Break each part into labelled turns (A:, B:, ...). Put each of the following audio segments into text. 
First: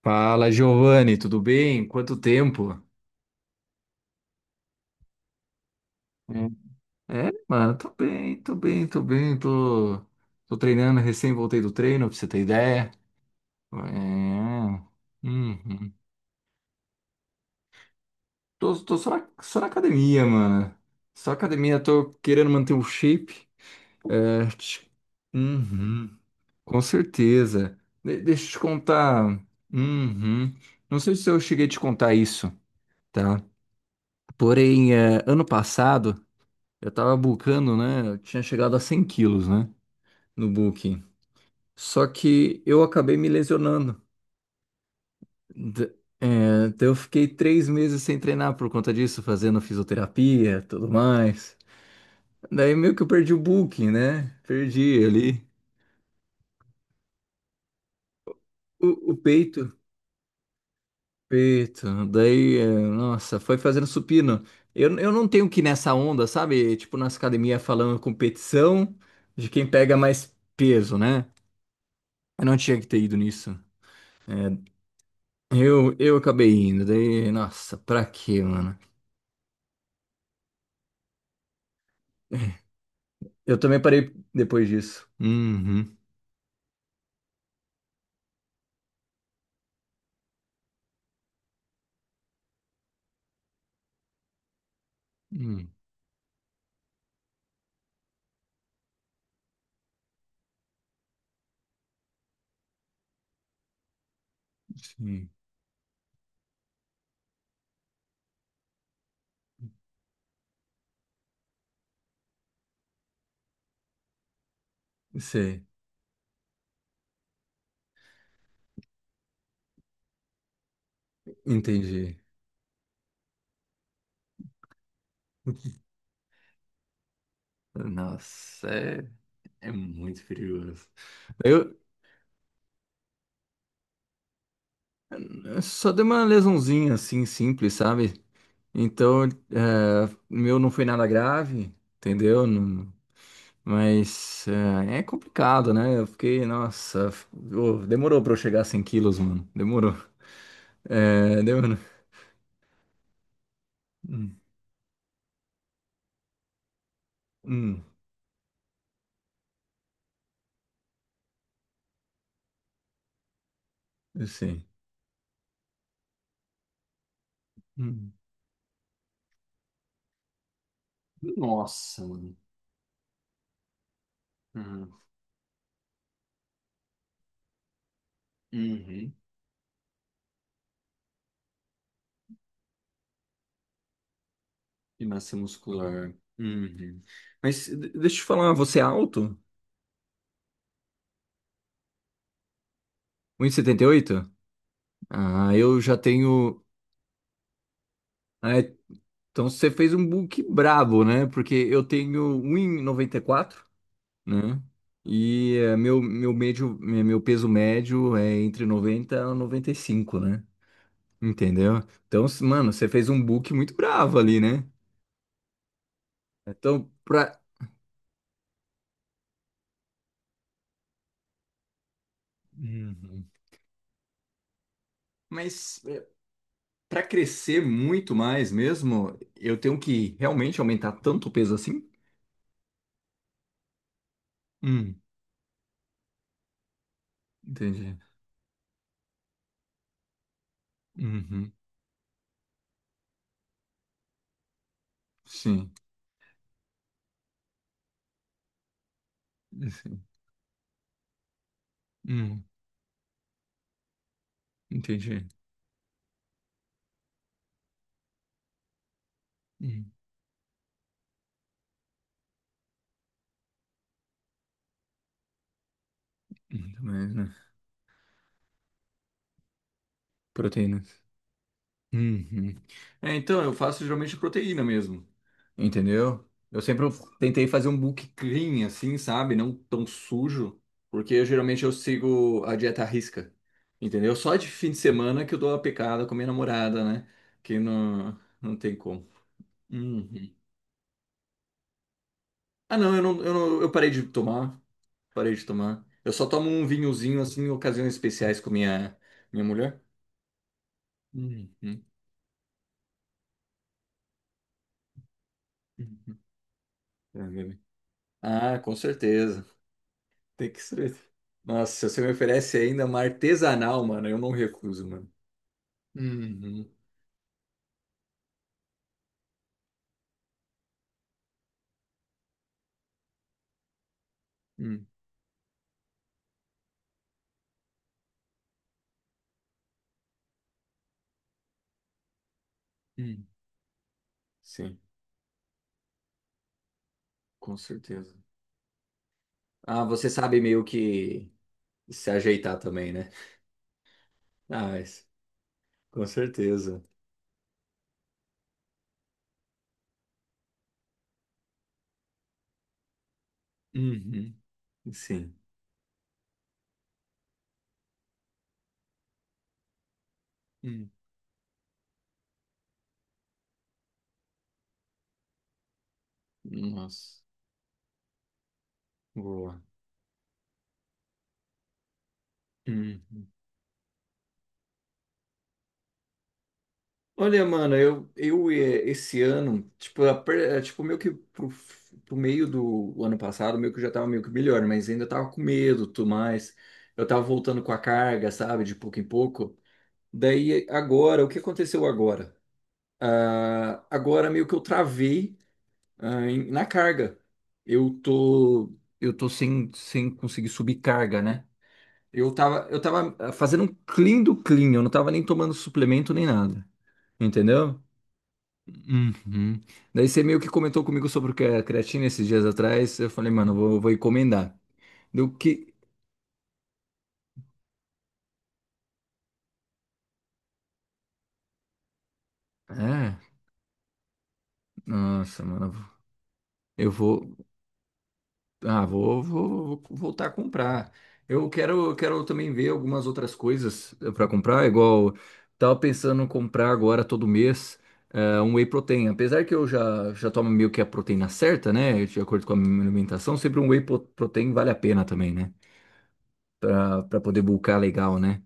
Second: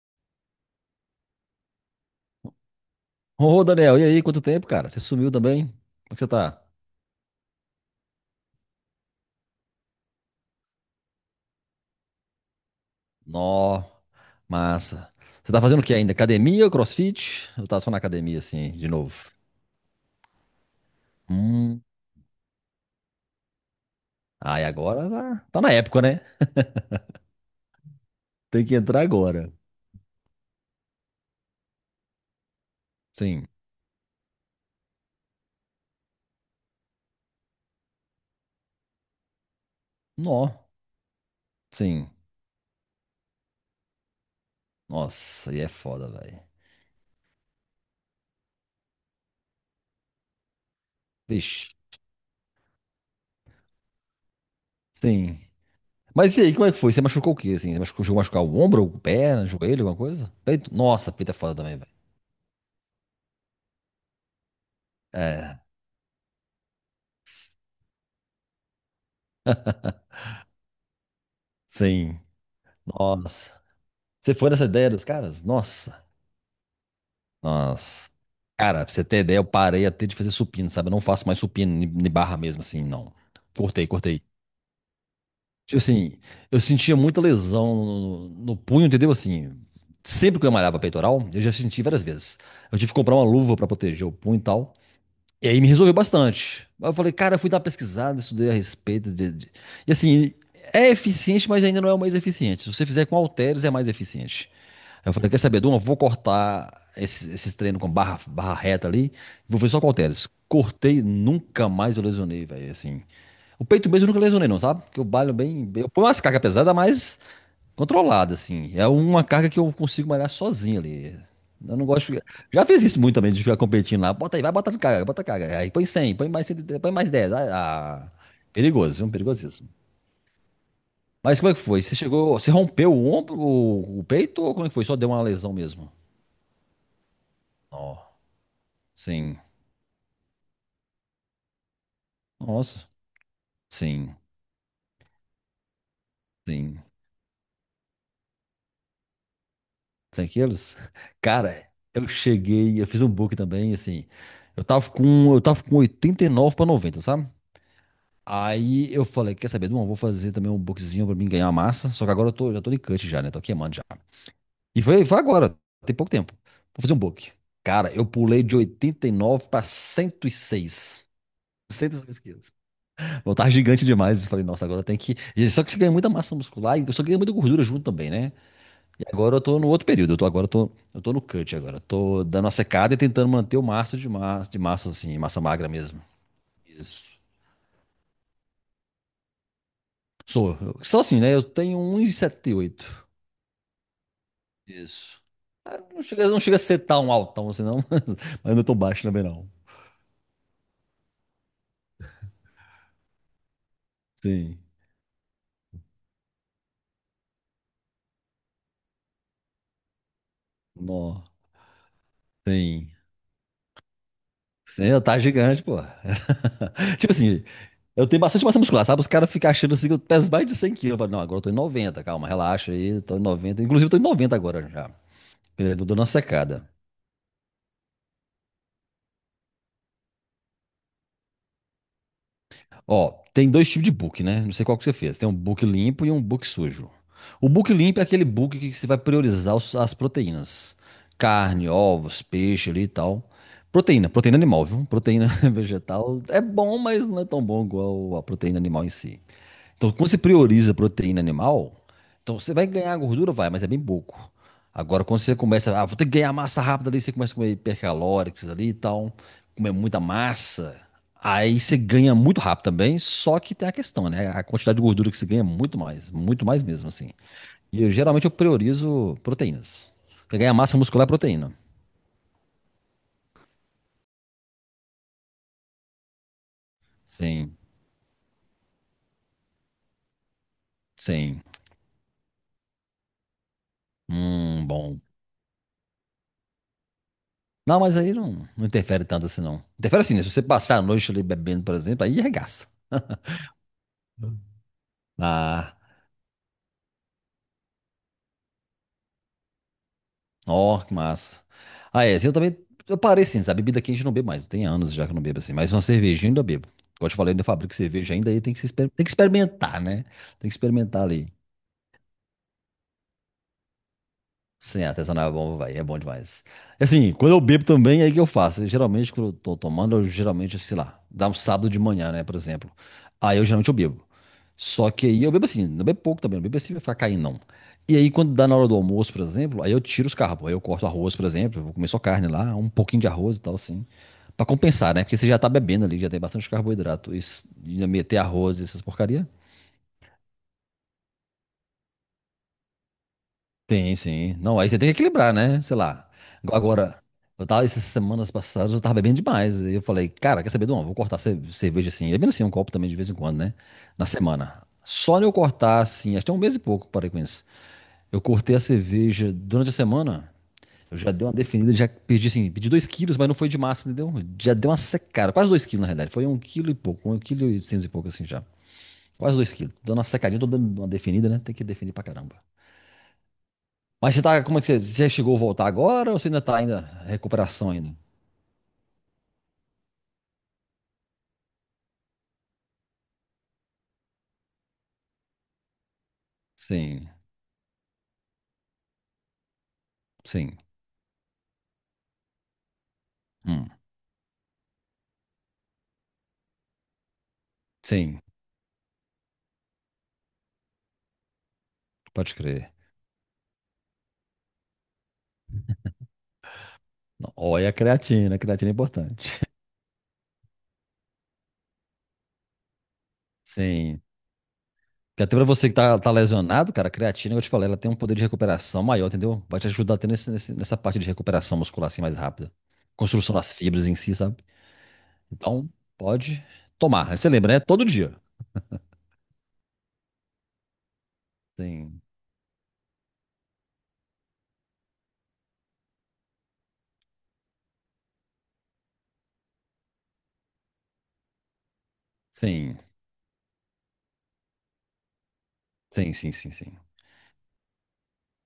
A: Fala, Giovanni, tudo bem? Quanto tempo?
B: Ô, Daniel, e aí? Quanto tempo, cara? Você sumiu também? Como é que você
A: Hum.
B: tá?
A: É, mano, tô bem, tô bem, tô bem, tô treinando, recém voltei do treino, pra você ter ideia. É.
B: Nó, massa. Você tá fazendo o
A: Uhum.
B: que ainda? Academia, CrossFit? Eu tava só na academia, assim,
A: Tô,
B: de
A: tô só na,
B: novo.
A: só na academia, mano. Só academia,
B: Hum.
A: tô querendo manter o shape. É,
B: Ah, e agora tá na época,
A: uhum,
B: né?
A: com certeza. Deixa eu te
B: Tem que entrar
A: contar.
B: agora.
A: Uhum. Não sei se eu cheguei a te contar isso, tá?
B: Sim.
A: Porém, ano passado. Eu tava bulkando, né? Eu tinha chegado a 100 quilos, né? No
B: Nó.
A: bulking. Só
B: Sim.
A: que eu acabei me lesionando.
B: Nossa, e é
A: D-
B: foda, velho.
A: então eu fiquei 3 meses sem treinar por conta disso, fazendo fisioterapia, tudo mais.
B: Vixe.
A: Daí meio que eu perdi o bulking, né? Perdi
B: Sim.
A: ali.
B: Mas e aí, como é que foi? Você machucou o quê, assim? Você machucou, chegou a machucar o ombro, o
A: O
B: pé, o
A: peito,
B: joelho, alguma coisa? Peito? Nossa, peito é foda também, velho.
A: peito. Daí, nossa, foi fazendo supino. Eu não tenho que
B: É.
A: ir nessa onda, sabe? Tipo, nas academias falando competição de quem pega mais peso, né?
B: Sim.
A: Eu não tinha que ter ido nisso.
B: Nossa. Você foi nessa
A: É,
B: ideia dos caras?
A: Eu,
B: Nossa.
A: eu acabei indo, daí, nossa, pra
B: Nossa.
A: quê, mano?
B: Cara, pra você ter ideia, eu parei até de fazer supino, sabe? Eu não faço mais supino de barra mesmo, assim, não.
A: Eu também
B: Cortei,
A: parei
B: cortei.
A: depois disso.
B: Tipo
A: Uhum.
B: assim, eu sentia muita lesão no punho, entendeu? Assim, sempre que eu malhava peitoral, eu já senti várias vezes. Eu tive que comprar uma luva pra proteger o punho e tal. E aí
A: Hum,
B: me resolveu bastante. Aí eu falei, cara, eu fui dar uma pesquisada, estudei a respeito e assim, é eficiente, mas ainda não é o mais eficiente. Se você fizer com halteres, é mais eficiente. Aí eu falei,
A: sim,
B: quer saber, Duma, vou cortar esses treinos com barra, barra reta ali, vou ver só com halteres. Cortei, nunca mais eu lesionei, velho, assim. O peito mesmo eu nunca lesionei não, sabe? Porque eu balho
A: sei,
B: bem, eu ponho umas cargas pesadas, mas controlada, assim. É uma carga que eu consigo malhar sozinho ali. Eu não gosto
A: entendi.
B: de ficar. Já fiz isso muito também, de ficar competindo lá. Bota aí, vai, bota carga, bota carga. Aí põe 100, põe mais 100, põe mais 10.
A: Nossa,
B: Perigoso, viu?
A: é,
B: Perigosíssimo.
A: é muito perigoso.
B: Mas como é que
A: Eu
B: foi? Você chegou, você rompeu o ombro, o peito, ou como é que foi? Só deu uma lesão
A: eu
B: mesmo?
A: só dei uma lesãozinha assim, simples,
B: Ó,
A: sabe? Então,
B: sim.
A: o meu não foi nada grave, entendeu?
B: Nossa, sim,
A: Mas é complicado, né? Eu fiquei,
B: sim.
A: nossa, demorou pra eu chegar a 100 quilos, mano. Demorou.
B: 100 quilos?
A: É,
B: Cara,
A: demorou.
B: eu cheguei, eu fiz um book também, assim.
A: Hum,
B: Eu tava com 89 para 90, sabe?
A: hum.
B: Aí eu falei, quer saber, não, eu vou fazer também um bookzinho pra mim ganhar massa. Só que agora eu tô, já tô de cut já, né? Tô queimando já.
A: Sim.
B: E foi agora, tem pouco tempo. Vou fazer um book. Cara, eu
A: Hum.
B: pulei de 89 para 106.
A: Nossa,
B: 106
A: mano.
B: quilos. Eu tava gigante demais. Eu falei, nossa, agora
A: Uhum.
B: tem que. E só que você ganha muita massa muscular e só ganha muita gordura junto também, né? E
A: Uhum.
B: agora eu tô no outro período, eu tô no cut agora. Eu tô dando a secada e tentando manter o máximo de massa
A: E
B: assim,
A: massa
B: massa magra mesmo.
A: muscular. Uhum.
B: Isso.
A: Mas deixa eu te falar, você é alto?
B: Sou, eu, sou assim, né? Eu tenho 1,78.
A: 1,78.
B: Isso.
A: Ah,
B: Ah,
A: eu já
B: não chega a
A: tenho.
B: ser tão altão assim, não, mas
A: Ah,
B: não tô baixo também,
A: então
B: não.
A: você fez um book brabo, né? Porque eu tenho 1,94,
B: Sim.
A: né? E meu peso médio é entre 90 e 95, né?
B: Nó.
A: Entendeu? Então, mano, você
B: Sim.
A: fez um book muito bravo ali, né?
B: Sim, eu tá gigante, pô.
A: Então,
B: Tipo
A: pra.
B: assim, eu tenho bastante massa muscular, sabe? Os caras ficam achando assim que eu peso mais de 100 quilos. Eu falo, não, agora eu tô em 90, calma, relaxa aí, tô em
A: Uhum.
B: 90. Inclusive, eu tô em 90 agora já. Eu
A: Mas.
B: tô dando uma
A: eh,
B: secada.
A: para crescer muito mais mesmo, eu tenho que realmente aumentar tanto o peso assim?
B: Ó, tem dois tipos de book, né? Não sei qual que você
A: Hum,
B: fez. Tem um book limpo e um book sujo. O book
A: entendi.
B: limpo é aquele book que você vai priorizar as proteínas.
A: Uhum,
B: Carne, ovos, peixe ali e tal. Proteína, proteína animal, viu? Proteína
A: sim,
B: vegetal é bom, mas não é tão bom igual a proteína animal em si. Então,
A: sim.
B: quando você prioriza proteína animal, então
A: Hum,
B: você vai ganhar gordura, vai, mas é bem pouco. Agora, quando
A: entendi.
B: você começa, ah, vou ter que ganhar massa rápida ali, você começa a comer hipercalóricos ali e tal, comer
A: Hum,
B: muita massa, aí você ganha muito rápido também, só que tem a questão, né? A quantidade de gordura que você ganha é muito mais
A: muito
B: mesmo, assim.
A: mais, né?
B: E eu geralmente eu priorizo proteínas. Você ganha massa
A: Proteínas.
B: muscular é proteína.
A: Uhum. É, então, eu faço geralmente proteína mesmo, entendeu? Eu sempre tentei
B: Sim,
A: fazer um book clean, assim, sabe? Não tão sujo, porque
B: sim.
A: geralmente eu sigo a dieta à risca, entendeu? Só de fim de
B: Bom.
A: semana que eu dou uma pecada com a minha namorada, né? Que
B: Não, mas aí
A: não,
B: não,
A: não
B: não
A: tem
B: interfere
A: como.
B: tanto assim, não. Interfere assim, né? Se
A: Uhum.
B: você passar a noite ali bebendo, por exemplo, aí arregaça.
A: Ah, não, eu parei de tomar, parei de
B: Ah,
A: tomar. Eu só tomo um vinhozinho assim em ocasiões especiais com minha mulher.
B: ó, que massa.
A: Uhum.
B: Ah, é, assim, eu também. Eu parei, sim, sabe? Bebida quente eu não bebo mais. Tem anos já que eu não bebo assim. Mas uma
A: Uhum.
B: cervejinha eu ainda bebo. Como eu te
A: Ah,
B: falei, eu ainda
A: meu-
B: fabrico cerveja ainda e tem
A: ah,
B: que se
A: com
B: tem que
A: certeza.
B: experimentar, né? Tem que
A: Tem que ser.
B: experimentar ali.
A: Nossa, se você me oferece ainda uma artesanal, mano, eu não
B: Sim,
A: recuso, mano.
B: artesanal é bom, vai, é bom demais.
A: Uhum.
B: E assim, quando eu bebo também, aí que eu faço. Eu geralmente, quando eu tô tomando, eu geralmente, sei lá, dá um sábado de manhã, né, por exemplo. Aí eu geralmente eu bebo.
A: Uhum.
B: Só que aí eu bebo assim, não bebo pouco também, não bebo assim pra ficar caindo, não. E aí, quando dá na hora do almoço, por exemplo, aí eu tiro os carbos. Aí eu corto arroz, por exemplo, eu vou comer só carne lá, um pouquinho de
A: Uhum.
B: arroz e tal, assim. Pra
A: Sim,
B: compensar, né? Porque você já tá bebendo ali, já tem bastante carboidrato. Isso,
A: com
B: e ainda
A: certeza.
B: meter arroz, e essas porcaria.
A: Ah, você sabe meio que se ajeitar também, né?
B: Sim, sim. Não,
A: Ah,
B: aí você tem que
A: mas,
B: equilibrar, né? Sei
A: com
B: lá. Igual
A: certeza.
B: agora, eu tava essas semanas passadas, eu tava bebendo demais. E eu falei, cara, quer saber de uma? Vou cortar cerveja assim. É bem assim, um copo também de vez em quando, né? Na
A: Uhum.
B: semana. Só eu
A: Sim.
B: cortar assim, acho que é um mês e pouco, parei com isso. Eu cortei a cerveja durante a semana.
A: Uhum.
B: Eu já dei uma definida, já perdi assim, perdi 2 quilos, mas não foi de massa, entendeu? Já deu uma secada, quase 2 quilos na realidade. Foi um quilo e pouco, um
A: Nossa,
B: quilo e oitocentos e pouco assim já. Quase dois
A: boa.
B: quilos. Dando uma secadinha, tô dando uma definida, né? Tem que definir pra caramba.
A: Uhum.
B: Mas você tá, como é que você, você já chegou a voltar agora ou você ainda tá ainda
A: Olha,
B: recuperação
A: mano,
B: ainda?
A: esse ano, tipo, tipo meio que pro, meio do ano passado, meio que eu já tava meio que melhor, mas ainda tava com medo, tudo mais. Eu
B: Sim,
A: tava voltando com a carga, sabe, de pouco em pouco.
B: sim.
A: Daí agora, o que aconteceu agora?
B: Hum,
A: Ah, agora meio que eu travei, na carga. Eu
B: sim,
A: tô, eu tô sem conseguir subir carga, né? Eu
B: pode
A: tava,
B: crer.
A: eu tava ah, fazendo um clean do clean, eu não tava nem tomando suplemento nem nada,
B: Não, olha,
A: entendeu?
B: a creatina é importante.
A: Uhum. Daí você meio que comentou comigo sobre o que é creatina esses dias atrás. Eu falei, mano, eu vou
B: Sim.
A: encomendar.
B: Porque
A: Do
B: até pra você
A: que.
B: que tá, tá lesionado, cara, a creatina, que eu te falei, ela tem um poder de recuperação maior, entendeu? Vai te ajudar até nesse, nessa parte de recuperação muscular assim mais rápida.
A: É?
B: Construção das fibras em si, sabe?
A: Nossa,
B: Então,
A: mano.
B: pode
A: Eu
B: tomar. Aí você
A: vou.
B: lembra, né? Todo dia.
A: Ah, vou voltar a comprar. Eu quero, eu
B: Sim,
A: quero também ver algumas outras coisas pra comprar, igual tava pensando em comprar agora todo mês um whey protein. Apesar que eu já tomo meio que a proteína certa, né? De acordo com a
B: sim,
A: minha alimentação, sempre um whey protein vale a pena também, né?
B: sim, sim, sim, sim.
A: Pra poder bulkar legal, né?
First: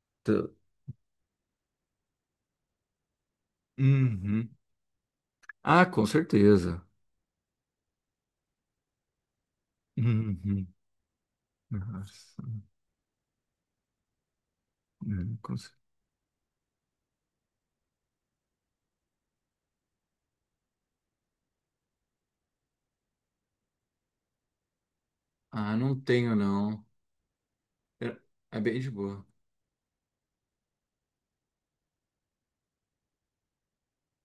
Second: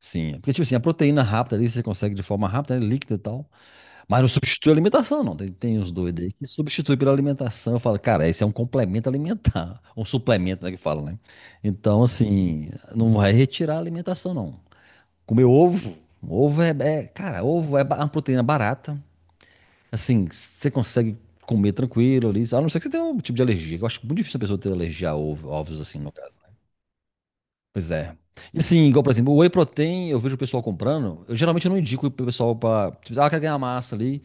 B: Sim,
A: T-
B: é porque tipo assim, a proteína rápida ali você consegue de forma rápida, né, líquida e tal. Mas não
A: Uhum.
B: substitui a alimentação, não. Tem
A: Ah,
B: uns
A: com
B: doidos aí que
A: certeza.
B: substitui pela alimentação. Eu falo, cara, esse é um complemento alimentar. Um suplemento,
A: Uhum.
B: né, que fala, né? Então,
A: Nossa,
B: assim, não vai retirar a alimentação, não. Comer
A: com cer-.
B: ovo. Ovo é, cara, ovo é uma proteína barata. Assim, você consegue comer tranquilo ali. A não ser que você tenha um tipo de alergia. Que Eu acho muito difícil a pessoa ter alergia a ovo,
A: Ah,
B: ovos,
A: não
B: assim, no
A: tenho,
B: caso.
A: não.
B: Pois
A: É
B: é. E
A: é bem
B: assim,
A: de
B: igual, por
A: boa.
B: exemplo, o whey protein, eu vejo o pessoal comprando. Eu geralmente eu não indico pro pessoal pra. Tipo, ah, quer ganhar massa ali.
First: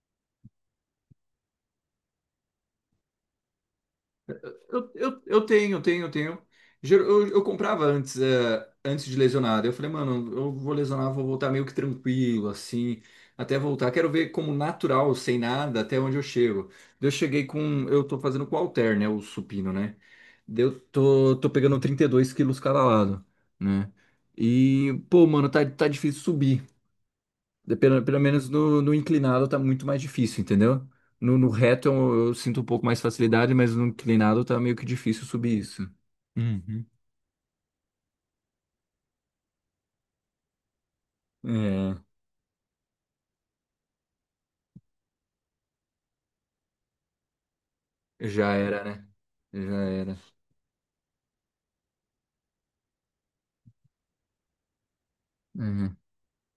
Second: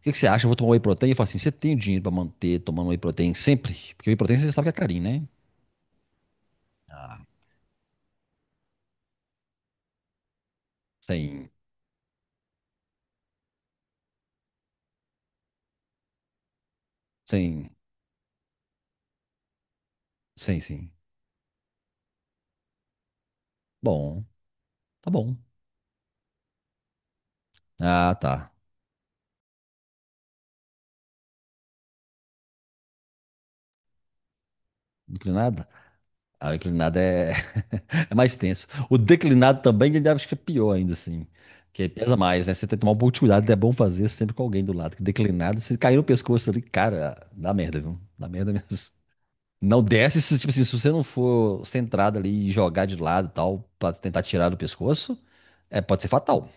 B: O que que você acha? Eu vou tomar whey protein? Eu falo assim: você tem o dinheiro pra manter tomando whey protein sempre? Porque whey protein você sabe que é
A: Eu,
B: carinho,
A: eu,
B: né?
A: eu tenho, tenho, tenho. Ger-
B: Ah,
A: Eu, eu comprava antes, antes de lesionar. Daí eu falei, mano, eu vou lesionar, vou
B: tem,
A: voltar meio que tranquilo, assim, até voltar. Quero ver como natural, sem nada, até onde eu chego. Daí eu cheguei
B: tem,
A: com. Eu tô fazendo com o halter, né? O supino, né?
B: sim,
A: Daí eu
B: sim.
A: tô pegando 32 quilos cada lado, né?
B: Bom,
A: E,
B: tá
A: pô,
B: bom.
A: mano, tá difícil subir. De- Pelo,
B: Ah,
A: pelo menos
B: tá.
A: no inclinado tá muito mais difícil, entendeu? No reto eu sinto um pouco mais facilidade, mas no inclinado tá meio que difícil subir
B: Inclinada?
A: isso.
B: Ah,
A: Uhum.
B: inclinada é. É mais tenso. O declinado também, ainda acho que é pior ainda, assim. Que aí
A: É,
B: pesa mais, né? Você tem que tomar um pouco de cuidado, é bom fazer sempre com alguém do lado. Que declinado, se cair no pescoço ali, cara, dá merda, viu? Dá merda
A: já
B: mesmo.
A: era, né? Já
B: Não
A: era.
B: desce, se, tipo assim, se você não for centrado ali e jogar de lado e tal, pra tentar tirar do pescoço, é,
A: Uhum.
B: pode ser fatal.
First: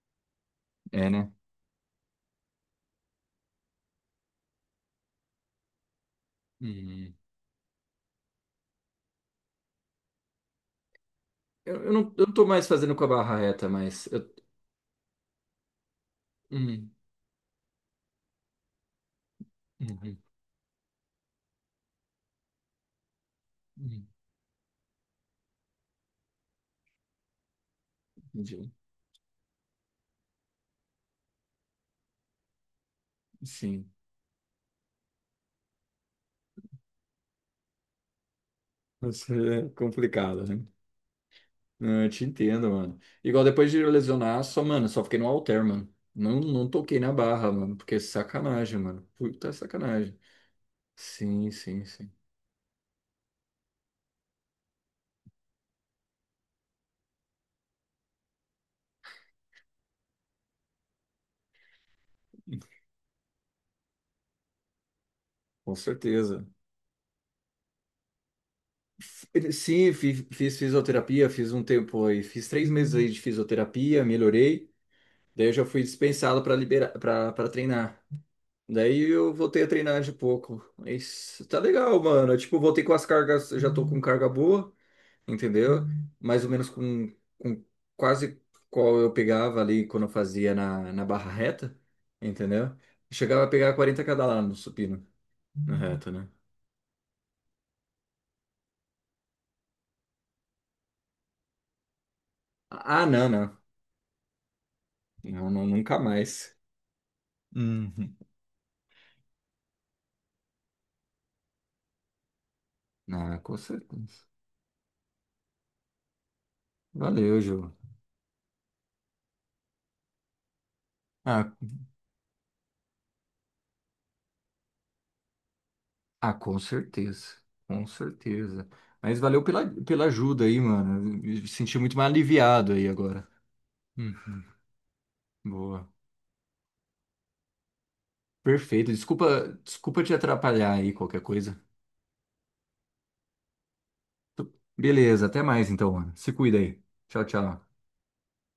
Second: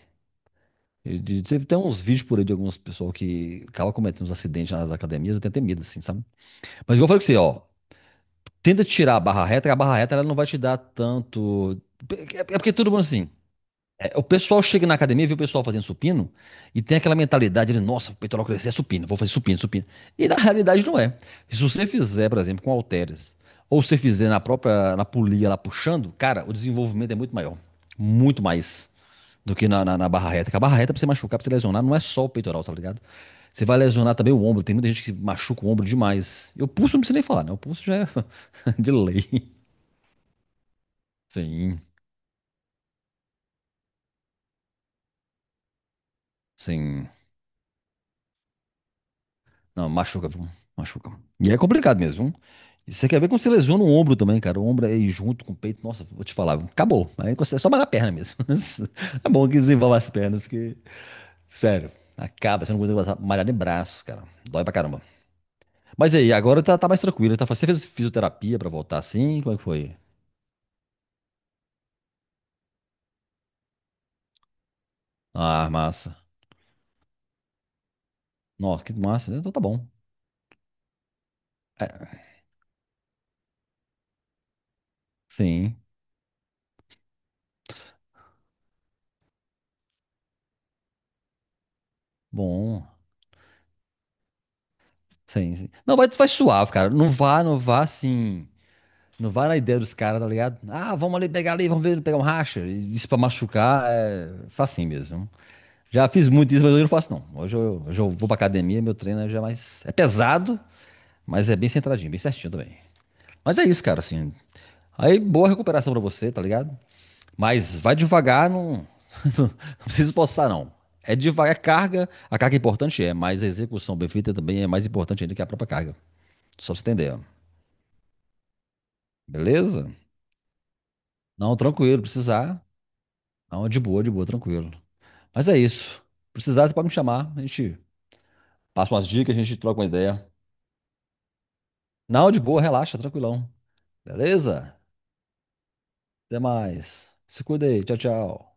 A: É,
B: Eu,
A: né?
B: tem uns vídeos por aí de algumas pessoas que acabam cometendo uns acidentes nas academias, eu tenho até medo, assim, sabe? Mas igual eu
A: Uhum.
B: falei com você, ó, tenta tirar a barra reta, que a barra reta ela não vai te dar tanto.
A: Eu não
B: É
A: tô mais
B: porque todo
A: fazendo
B: mundo
A: com a
B: assim.
A: barra reta, mas.
B: É, o
A: Eu...
B: pessoal chega na academia, vê o pessoal fazendo supino e
A: Uhum.
B: tem aquela mentalidade de, nossa, o peitoral crescer é supino, vou fazer supino, supino.
A: Uhum.
B: E na realidade não é. Se você fizer, por exemplo, com halteres, ou se você
A: Uhum.
B: fizer na própria, na polia lá puxando, cara, o desenvolvimento é muito maior. Muito
A: Entendi.
B: mais do que na barra reta. Porque a barra reta, pra você machucar, pra você lesionar, não é só o peitoral, tá ligado? Você vai
A: Sim.
B: lesionar também o ombro. Tem muita gente que machuca o ombro demais. E o pulso não precisa nem falar, né? O pulso já é de
A: Isso
B: lei.
A: é complicado, né?
B: Sim,
A: Não, eu te entendo, mano. Igual depois de lesionar, só, mano, só fiquei no halter, mano. Não, não toquei
B: sim.
A: na barra, mano, porque é sacanagem, mano. Puta
B: Não,
A: sacanagem.
B: machuca, viu? Machuca.
A: Sim,
B: E é
A: sim,
B: complicado
A: sim.
B: mesmo, viu? E você quer ver como você lesiona o ombro também, cara. O ombro aí junto com o peito. Nossa, vou te falar, viu? Acabou. Aí você- é só malhar a perna mesmo. É bom que desenvolva as pernas, que. Sério, acaba. Você não consegue passar- malhar nem braço, cara. Dói pra caramba.
A: Com
B: Mas aí,
A: certeza.
B: agora tá mais tranquilo. Tá, você fez fisioterapia pra voltar assim? Como é que
A: Sim,
B: foi?
A: fiz fisioterapia, fiz um tempo aí, fiz 3 meses aí de fisioterapia, melhorei. Daí eu já
B: Ah,
A: fui
B: massa.
A: dispensado para liberar, para treinar.
B: Nossa, que
A: Daí eu
B: massa. Então tá
A: voltei a
B: bom.
A: treinar de pouco. Mas tá legal,
B: É,
A: mano. Eu, tipo, voltei com as cargas, já tô com carga boa.
B: sim,
A: Entendeu? Mais ou menos com, quase qual eu pegava ali quando eu fazia na barra reta, entendeu?
B: bom.
A: Chegava a pegar 40 cada lá no supino,
B: Sim, sim.
A: na
B: Não, vai,
A: reta,
B: vai
A: né?
B: suave, cara. Não vá, não vá assim. Não vai na ideia dos caras, tá ligado? Ah, vamos ali pegar ali, vamos ver, pegar um racha.
A: Ah,
B: Isso pra
A: não, não.
B: machucar é facinho mesmo.
A: Não, não, nunca
B: Já fiz muito
A: mais.
B: isso, mas hoje eu não faço não. Hoje eu
A: Uhum.
B: vou pra academia, meu treino é já é mais. É pesado, mas é bem centradinho, bem certinho também.
A: Ah, com
B: Mas é isso, cara,
A: certeza.
B: assim. Aí, boa recuperação pra você, tá ligado?
A: Valeu, Ju.
B: Mas vai devagar, não, não precisa forçar não. É
A: Ah,
B: devagar, é carga, a carga é importante é, mas a execução bem feita também é mais importante ainda que a própria carga.
A: ah, com
B: Só pra você entender, ó.
A: certeza. Com certeza. Mas valeu pela,
B: Beleza?
A: pela ajuda aí, mano. Eu me
B: Não,
A: senti muito
B: tranquilo,
A: mais
B: precisar.
A: aliviado aí agora.
B: Não, de boa,
A: Uhum.
B: tranquilo. Mas é
A: Boa.
B: isso. Precisar, você pode me chamar. A gente
A: Perfeito.
B: passa umas dicas, a
A: Desculpa,
B: gente troca uma
A: desculpa te
B: ideia.
A: atrapalhar aí qualquer coisa.
B: Não, de boa, relaxa, tranquilão. Beleza?
A: Beleza, até mais então, mano. Se
B: Até
A: cuida aí.
B: mais.
A: Tchau,
B: Se
A: tchau.
B: cuida aí. Tchau, tchau.